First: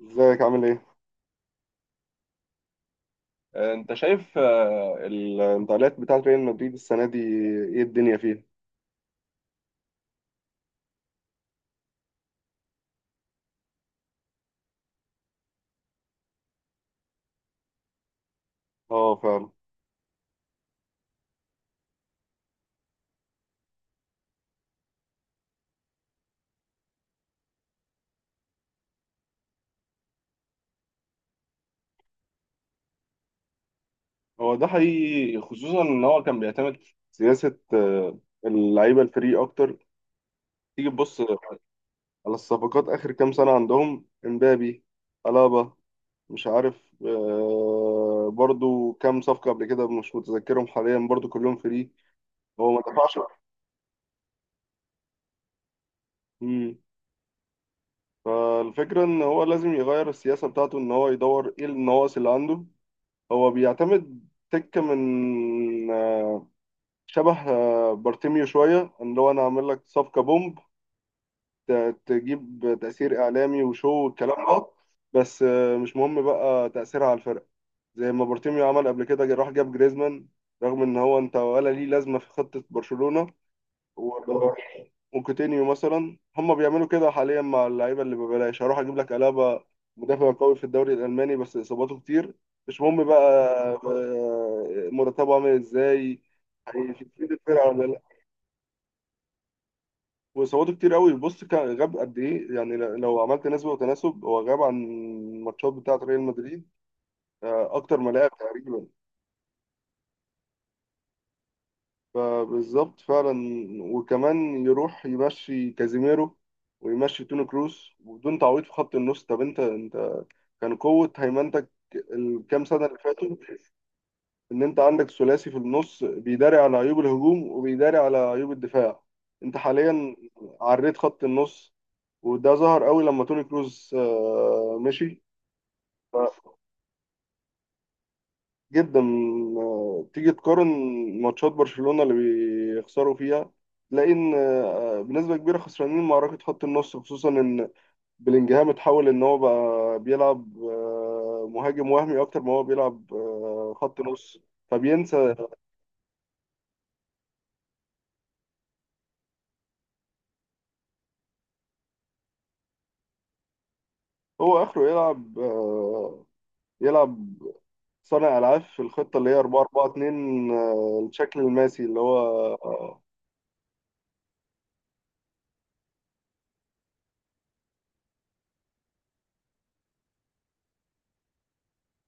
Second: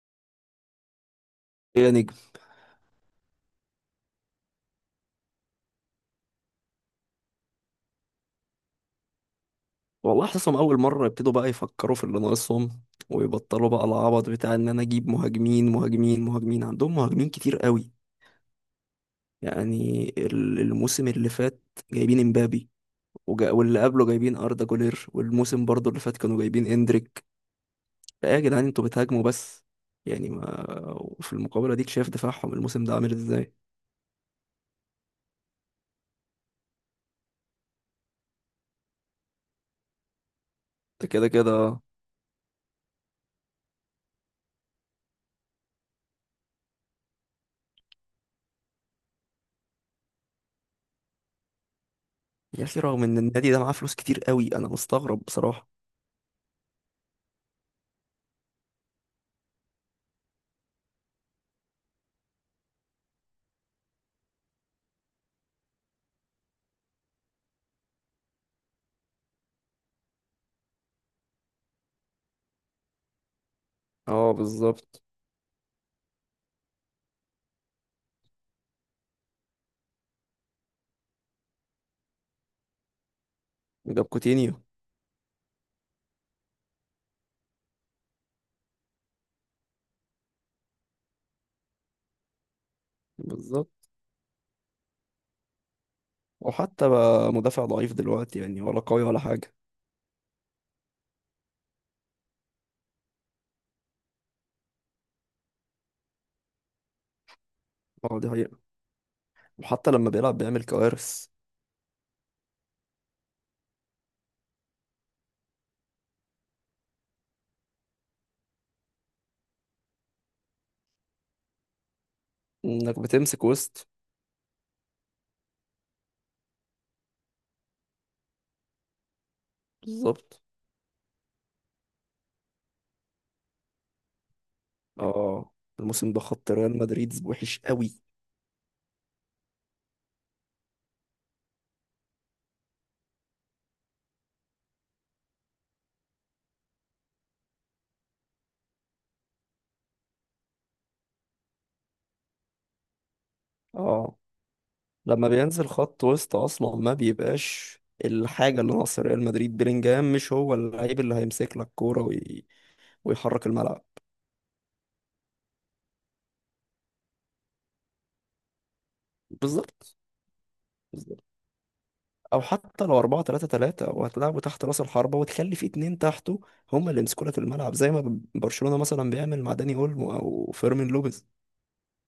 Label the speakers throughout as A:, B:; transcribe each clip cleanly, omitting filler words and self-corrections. A: ازيك عامل ايه؟
B: يا نجم،
A: انت شايف الانتقالات بتاعت ريال مدريد السنة دي. ايه الدنيا فيها؟
B: والله حاسسهم اول مره يبتدوا بقى يفكروا في اللي ناقصهم، ويبطلوا بقى العبط بتاع ان انا اجيب مهاجمين مهاجمين مهاجمين. عندهم مهاجمين كتير قوي.
A: اه، فعلا.
B: يعني الموسم اللي فات جايبين امبابي، واللي قبله جايبين اردا جولير، والموسم برضو اللي فات كانوا جايبين اندريك. لا يا جدعان، انتوا بتهاجموا بس. يعني ما... وفي المقابله ديك شايف دفاعهم الموسم ده عامل ازاي.
A: هو ده حقيقي، خصوصا ان هو كان بيعتمد سياسة اللعيبة الفري اكتر. تيجي
B: ده
A: تبص
B: كده
A: على
B: كده.
A: الصفقات اخر كام سنة، عندهم امبابي، الابا، مش عارف، برضو كام صفقة قبل كده مش متذكرهم حاليا، برضو كلهم فري.
B: يا
A: هو
B: اخي
A: ما
B: رغم
A: دفعش.
B: ان النادي ده معاه فلوس كتير قوي، انا مستغرب بصراحه.
A: مم. فالفكرة ان هو لازم يغير السياسة بتاعته، ان هو يدور ايه النواقص اللي عنده. هو بيعتمد تكة من شبه بارتيميو شوية، اللي هو أنا أعمل لك صفقة بومب، تجيب تأثير إعلامي وشو
B: اه،
A: والكلام ده،
B: بالظبط.
A: بس مش مهم بقى تأثيرها على الفرق. زي ما بارتيميو عمل قبل كده، راح جاب جريزمان رغم إن هو أنت ولا ليه لازمة في خطة برشلونة،
B: جاب كوتينيو.
A: وكوتينيو مثلا. هم بيعملوا كده حاليا مع اللعيبه اللي ببلاش، هروح اجيب لك الابا، مدافع قوي في الدوري الالماني بس اصاباته كتير، مش مهم بقى
B: بالظبط.
A: مرتبه عامل ازاي،
B: وحتى
A: هيفيد
B: بقى مدافع
A: الفرقه ولا
B: ضعيف
A: لا.
B: دلوقتي يعني، ولا قوي ولا حاجة.
A: واصاباته كتير قوي، بص كان غاب قد ايه، يعني لو عملت نسبه وتناسب هو غاب عن الماتشات بتاعه ريال مدريد اكتر ما
B: اه،
A: لعب
B: دي حقيقة.
A: تقريبا.
B: وحتى لما بيلعب بيعمل كوارث.
A: فبالظبط فعلا. وكمان يروح يمشي كازيميرو ويمشي توني كروس وبدون تعويض في خط النص. طب انت كان قوة هيمنتك الكام سنة اللي
B: انك
A: فاتوا،
B: بتمسك وسط.
A: إن أنت عندك ثلاثي في النص بيداري على عيوب الهجوم وبيداري على عيوب الدفاع. أنت حاليا
B: بالظبط.
A: عريت خط النص، وده ظهر قوي لما توني كروز مشي.
B: اه. الموسم
A: ف-
B: ده خط ريال مدريد وحش قوي.
A: جدا. تيجي تقارن ماتشات برشلونة اللي بيخسروا فيها، تلاقي إن بنسبة كبيرة خسرانين معركة خط النص، خصوصا إن بلينجهام اتحول ان هو بقى بيلعب مهاجم وهمي اكتر ما هو بيلعب خط
B: اه.
A: نص،
B: لما
A: فبينسى
B: بينزل خط وسط اصلا ما بيبقاش الحاجة اللي ناقصة ريال مدريد. بيلينجهام مش هو اللعيب اللي هيمسك لك كورة ويحرك الملعب.
A: هو اخره يلعب صانع العاب في الخطه اللي هي 4 4
B: بالظبط.
A: 2 الشكل الماسي اللي هو
B: او حتى لو
A: آه،
B: 4-3-3 وهتلعبوا تحت راس الحربة وتخلي في اتنين تحته هم اللي يمسكوا لك الملعب، زي ما برشلونة مثلا بيعمل مع داني اولمو او فيرمين لوبيز.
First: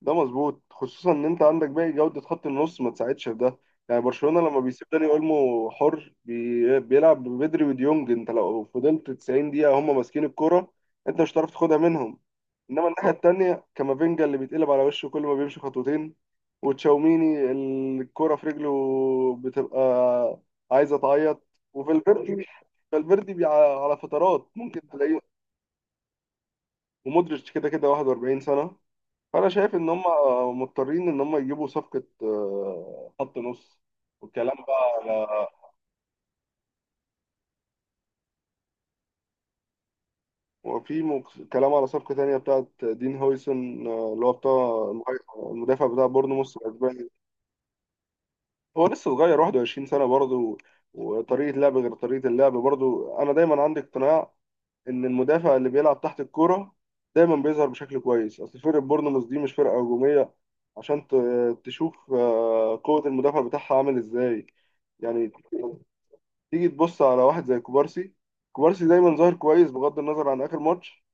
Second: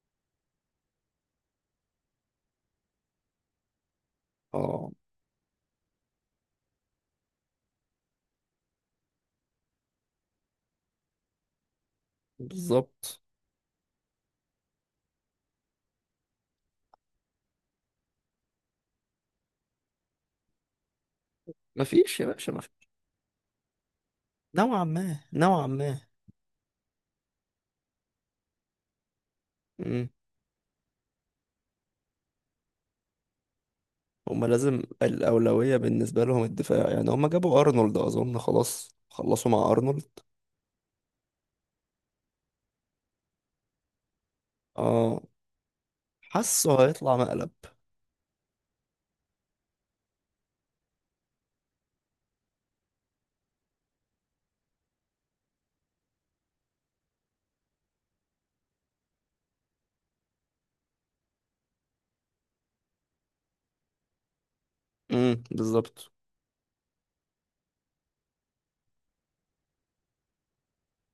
A: ده مظبوط، خصوصا ان انت عندك باقي جوده خط النص ما تساعدش في ده. يعني برشلونه لما بيسيب
B: اه،
A: داني اولمو حر، بيلعب ببدري وديونج، انت لو فضلت 90 دقيقه هم ماسكين الكوره، انت مش هتعرف تاخدها منهم. انما الناحيه
B: بالظبط.
A: التانيه كامافينجا اللي بيتقلب على وشه كل ما بيمشي خطوتين، وتشاوميني الكرة في رجله بتبقى عايزه تعيط،
B: مفيش يا
A: وفالفيردي.
B: باشا، مفيش.
A: فالفيردي على فترات ممكن
B: نوعا ما،
A: تلاقيه.
B: نوعا ما.
A: ومودريتش كده كده 41 سنه. فانا شايف ان هم
B: مم.
A: مضطرين ان هم يجيبوا صفقه خط نص،
B: هم
A: والكلام
B: لازم
A: بقى على
B: الأولوية بالنسبة لهم الدفاع، يعني هم جابوا أرنولد، أظن خلاص خلصوا مع أرنولد.
A: وفي كلام على صفقه تانيه بتاعت دين هويسون، اللي هو بتاع
B: اه.
A: المدافع بتاع بورنموث
B: حسوا
A: الاسباني.
B: هيطلع مقلب.
A: هو لسه صغير، 21 سنة برضه، وطريقة لعب غير طريقة اللعب. برضه أنا دايما عندي اقتناع إن المدافع اللي بيلعب تحت الكورة دايما بيظهر بشكل كويس، أصل فرقة بورنموث دي مش فرقة هجومية، عشان تشوف قوة المدافع بتاعها عامل إزاي. يعني
B: بالظبط.
A: تيجي تبص على واحد زي كوبارسي، كوبارسي دايما ظاهر كويس بغض النظر عن آخر ماتش.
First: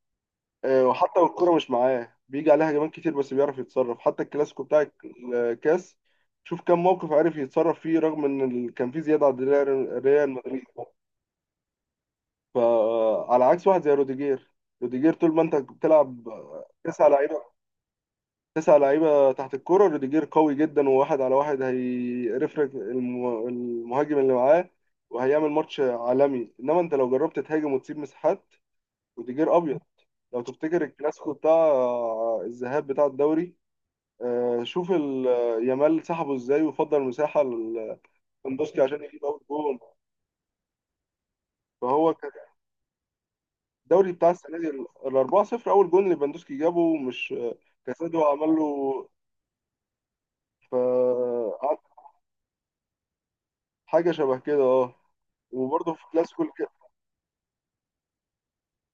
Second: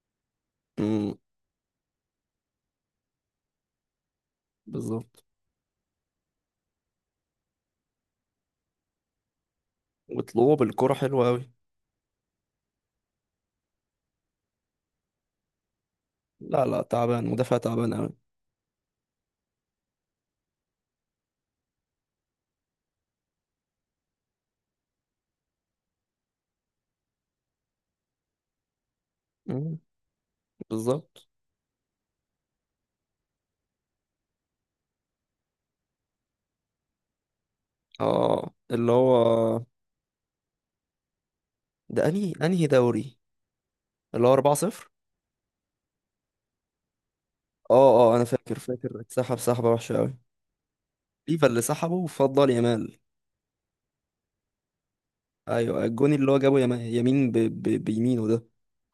B: امم
A: وحتى والكرة مش معاه بيجي عليها هجمات كتير بس بيعرف يتصرف، حتى الكلاسيكو بتاع
B: بالظبط.
A: الكاس شوف كم موقف عارف يتصرف فيه، رغم ان كان في زيادة عند ريال
B: وطلوع
A: مدريد.
B: بالكرة حلوة أوي.
A: فعلى عكس واحد زي روديجير، روديجير طول ما انت بتلعب
B: لا لا،
A: تسع
B: تعبان،
A: لعيبة،
B: مدافع تعبان
A: تسع لعيبة تحت الكرة، روديجير قوي جدا وواحد على واحد هيرفرك المهاجم اللي معاه، وهيعمل ماتش عالمي. انما انت لو جربت تهاجم وتسيب مساحات، روديجير
B: أوي.
A: ابيض. لو تفتكر
B: بالظبط.
A: الكلاسيكو بتاع الذهاب بتاع الدوري، شوف يامال سحبه ازاي وفضل مساحه
B: اه،
A: للبندوسكي
B: اللي
A: عشان
B: هو
A: يجيب اول جون.
B: ده
A: فهو كان
B: انهي دوري؟
A: الدوري
B: اللي
A: بتاع
B: هو 4
A: السنه دي
B: 0
A: ال 4-0، اول جون اللي بندوسكي جابه، مش
B: اه اه،
A: كاسادو
B: انا
A: عمل
B: فاكر
A: له
B: فاكر اتسحب سحبه وحشه قوي. ليفا اللي
A: فقعد
B: سحبه وفضل يامال.
A: حاجه شبه كده، اه.
B: ايوه،
A: وبرده في
B: الجون اللي هو
A: كلاسيكو
B: جابه يمين بيمينه ده.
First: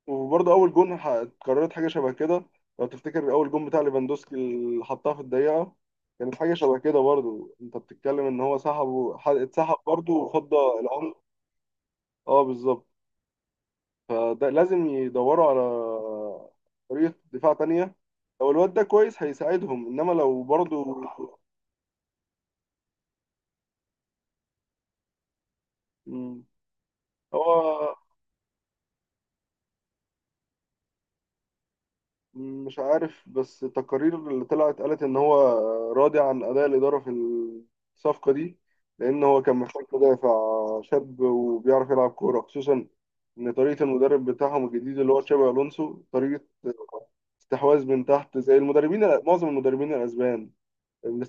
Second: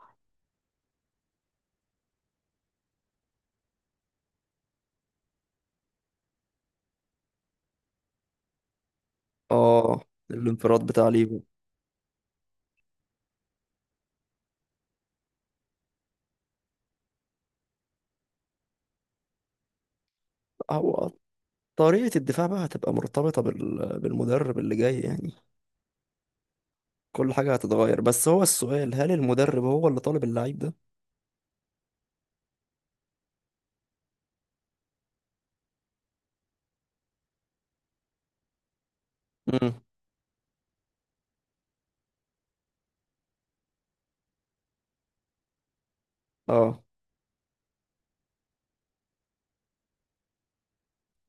A: وبرده اول جون اتكررت حاجه شبه كده. لو تفتكر اول جون بتاع ليفاندوسكي اللي حطها في الدقيقه، كانت حاجه شبه كده برضه. انت بتتكلم ان هو سحبه اتسحب
B: اه،
A: برضه وفضى
B: الانفراد بتاع
A: العمر.
B: ليفا.
A: اه، بالظبط. فده لازم يدوروا على طريقة دفاع تانية، لو الواد ده كويس هيساعدهم، إنما لو برضو.
B: هو طريقه الدفاع بقى هتبقى مرتبطه بالمدرب اللي جاي يعني.
A: مم.
B: كل
A: هو
B: حاجه هتتغير، بس هو السؤال هل المدرب هو اللي طالب اللعيب ده؟
A: مش عارف، بس التقارير اللي طلعت قالت إن هو راضي عن أداء الإدارة في الصفقة دي، لأن هو كان
B: امم.
A: محتاج مدافع شاب وبيعرف يلعب كورة، خصوصا إن طريقة المدرب بتاعهم الجديد، اللي هو تشابي ألونسو، طريقة
B: اه.
A: استحواذ من تحت زي المدربين، معظم المدربين الأسبان،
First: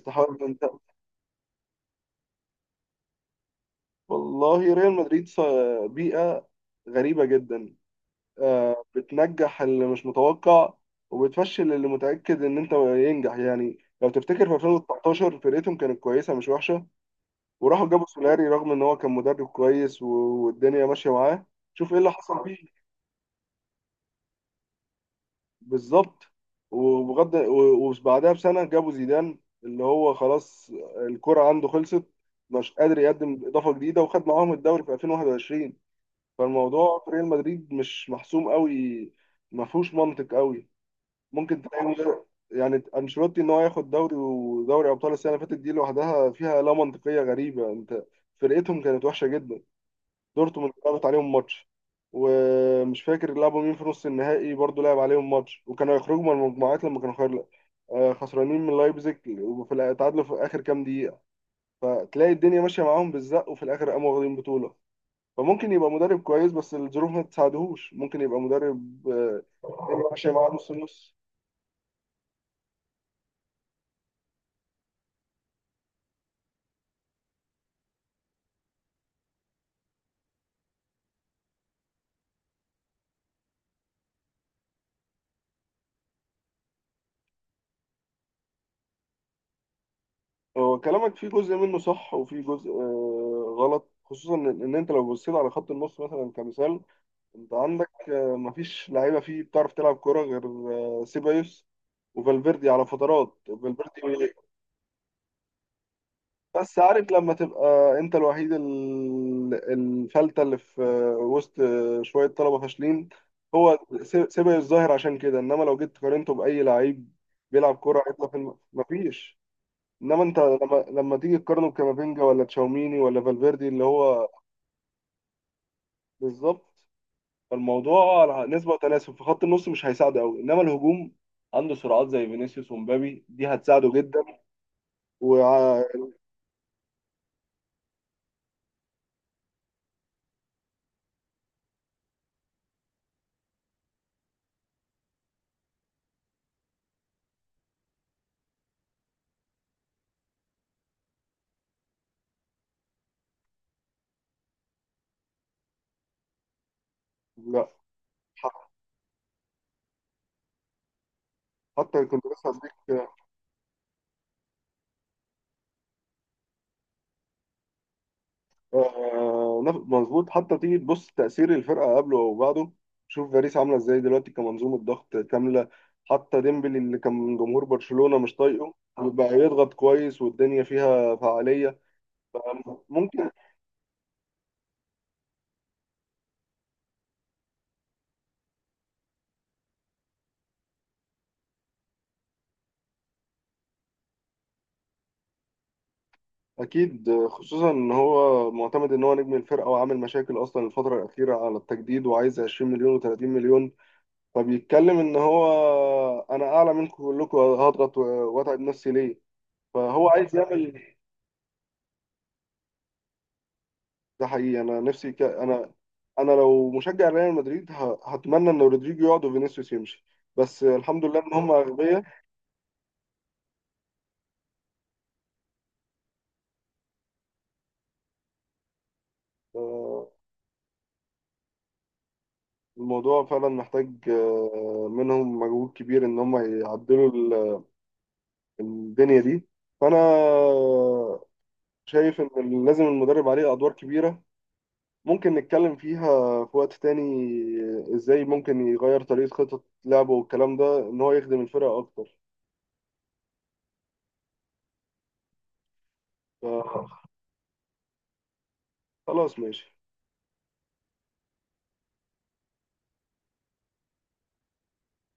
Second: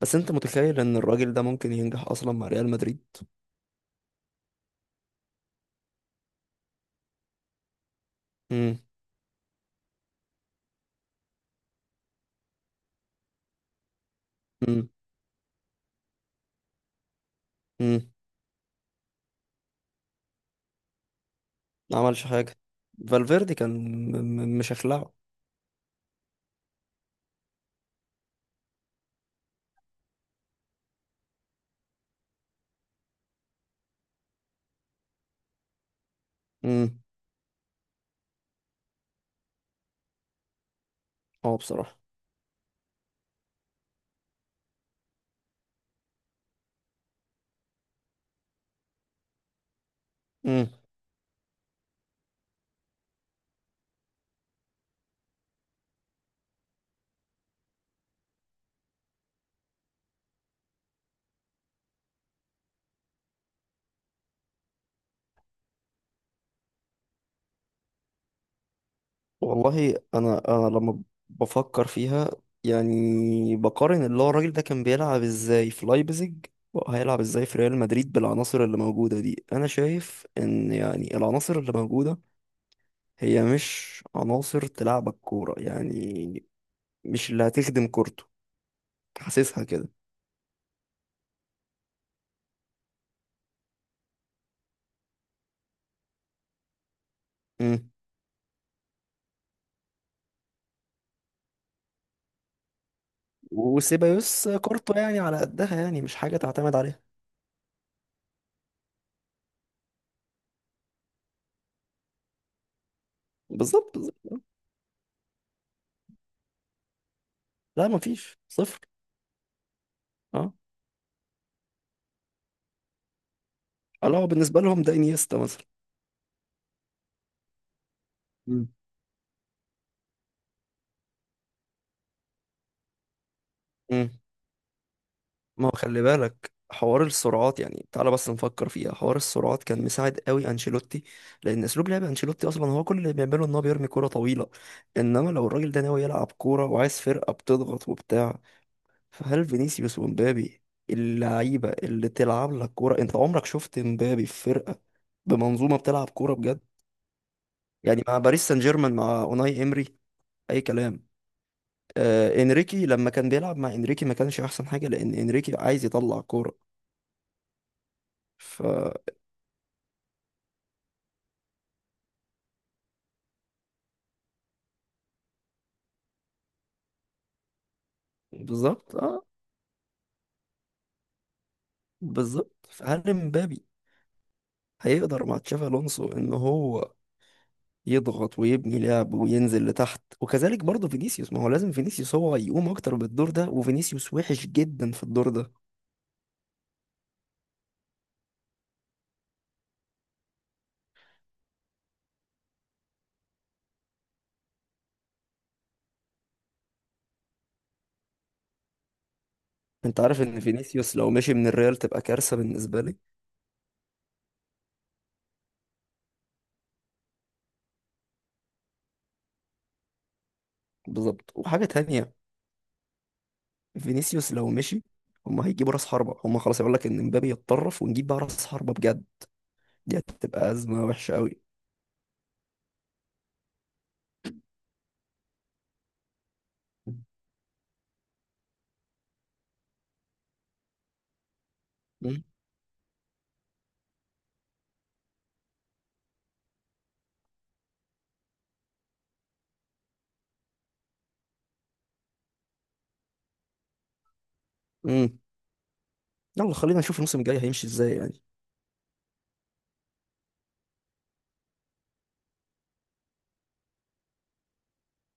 B: بس انت
A: من
B: متخيل
A: تحت.
B: ان الراجل ده ممكن ينجح اصلا مع ريال مدريد؟
A: والله ريال مدريد في بيئة غريبة جدا،
B: امم.
A: بتنجح اللي مش متوقع وبتفشل اللي متأكد إن أنت ينجح. يعني لو تفتكر في 2019 فرقتهم كانت كويسة، مش وحشة، وراحوا جابوا
B: امم.
A: سولاري، رغم إن هو كان مدرب كويس والدنيا ماشية معاه. شوف إيه
B: ما
A: اللي
B: عملش
A: حصل
B: حاجة.
A: فيه.
B: فالفيردي كان مشخلعه.
A: بالظبط. وبعدها بسنة جابوا زيدان، اللي هو خلاص الكرة عنده خلصت، مش قادر يقدم إضافة جديدة، وخد معاهم الدوري في 2021.
B: امم.
A: فالموضوع في ريال مدريد مش محسوم قوي، ما فيهوش منطق قوي.
B: اه،
A: ممكن تلاقي
B: بصراحة.
A: يعني انشيلوتي ان هو ياخد دوري ودوري ابطال السنه اللي فاتت دي لوحدها فيها لا منطقيه غريبه. انت فرقتهم كانت وحشه جدا،
B: امم.
A: دورتموند لعبت عليهم ماتش، ومش فاكر لعبوا مين في نص النهائي برضه لعب عليهم ماتش، وكانوا يخرجوا من المجموعات لما كانوا خير خسرانين من لايبزيج، وفي تعادلوا في اخر كام دقيقه. فتلاقي الدنيا ماشيه معاهم بالزق وفي الاخر قاموا واخدين بطوله. فممكن يبقى مدرب كويس بس الظروف ما تساعدهوش، ممكن يبقى مدرب
B: والله
A: الدنيا ماشيه
B: انا
A: معاه
B: انا
A: نص
B: لما
A: نص.
B: بفكر فيها، يعني بقارن اللي هو الراجل ده كان بيلعب ازاي في لايبزيج، وهيلعب ازاي في ريال مدريد بالعناصر اللي موجودة دي. انا شايف ان يعني العناصر اللي موجودة هي مش عناصر تلعبك كورة يعني، مش اللي هتخدم كورته. حاسسها كده.
A: هو كلامك في جزء منه صح وفي جزء غلط، خصوصا إن انت لو بصيت على خط النص مثلا كمثال، انت عندك
B: امم.
A: مفيش لعيبه فيه بتعرف تلعب كوره غير سيبايوس وفالفيردي على فترات. فالفيردي،
B: وسيبايوس كورته يعني على قدها، يعني مش حاجة تعتمد
A: بس
B: عليها.
A: عارف لما تبقى انت الوحيد الفلتة اللي في وسط شويه طلبه فاشلين، هو
B: بالظبط.
A: سيبه الظاهر عشان كده. انما لو جيت قارنته باي لعيب بيلعب
B: لا،
A: كوره هيطلع في
B: مفيش صفر.
A: مفيش. انما انت
B: اه،
A: لما تيجي تقارنه بكامافينجا ولا تشاوميني ولا فالفيردي اللي
B: اللي هو
A: هو
B: بالنسبة لهم ده انيستا مثلا.
A: بالظبط، فالموضوع على
B: مم.
A: نسبه وتناسب في خط النص مش هيساعده قوي. انما الهجوم عنده سرعات زي فينيسيوس ومبابي دي هتساعده
B: مم.
A: جدا.
B: ما هو
A: و
B: خلي بالك حوار السرعات. يعني تعالى بس نفكر فيها، حوار السرعات كان مساعد قوي انشيلوتي، لان اسلوب لعب انشيلوتي اصلا هو كل اللي بيعمله ان هو بيرمي كوره طويله. انما لو الراجل ده ناوي يلعب كوره وعايز فرقه بتضغط وبتاع، فهل فينيسيوس ومبابي اللعيبه اللي تلعب لك كوره؟ انت عمرك شفت مبابي في فرقه بمنظومه بتلعب كوره بجد؟
A: لا،
B: يعني مع باريس سان جيرمان مع اوناي امري اي كلام.
A: حتى كنت لسه
B: انريكي،
A: هديك.
B: لما كان بيلعب مع انريكي ما كانش احسن حاجه، لان انريكي عايز يطلع كوره. ف...
A: مظبوط، حتى تيجي تبص تأثير الفرقة قبله أو بعده. شوف باريس عاملة إزاي دلوقتي كمنظومة ضغط كاملة، حتى ديمبلي اللي كان جمهور برشلونة مش طايقه
B: بالظبط. اه،
A: بقى يضغط كويس والدنيا فيها فعالية. بقى
B: بالظبط. فهل
A: ممكن
B: مبابي هيقدر مع تشافي الونسو ان هو يضغط ويبني لعب وينزل لتحت؟ وكذلك برضه فينيسيوس، ما هو لازم فينيسيوس هو يقوم اكتر بالدور ده، وفينيسيوس وحش جدا في الدور ده.
A: أكيد، خصوصا إن هو معتمد إن هو نجم الفرقة، وعامل مشاكل أصلا الفترة الأخيرة على التجديد وعايز 20 مليون و30 مليون، فبيتكلم إن هو أنا أعلى منكم كلكم، هضغط وأتعب نفسي ليه؟
B: انت
A: فهو
B: عارف
A: عايز
B: ان
A: يعمل.
B: فينيسيوس لو مشي من الريال تبقى كارثه بالنسبه لي.
A: ده حقيقي، انا نفسي انا لو مشجع ريال مدريد هتمنى ان رودريجو يقعد وفينيسيوس يمشي، بس الحمد لله
B: بالظبط.
A: ان هم
B: وحاجه
A: اغبياء.
B: تانية، فينيسيوس لو مشي هما هيجيبوا راس حربة، هما خلاص يقول لك ان مبابي يتطرف ونجيب بقى راس حربة بجد. دي
A: آه،
B: هتبقى أزمة وحشة أوي.
A: الموضوع فعلا محتاج منهم مجهود كبير ان هم يعدلوا الدنيا دي. فانا شايف
B: مم.
A: ان لازم المدرب عليه ادوار كبيرة، ممكن نتكلم فيها في وقت تاني ازاي ممكن يغير طريقة خطط لعبه والكلام ده ان هو يخدم الفرقة اكتر.
B: مم. يلا خلينا
A: فخلاص،
B: نشوف الموسم الجاي هيمشي ازاي يعني.
A: ماشي.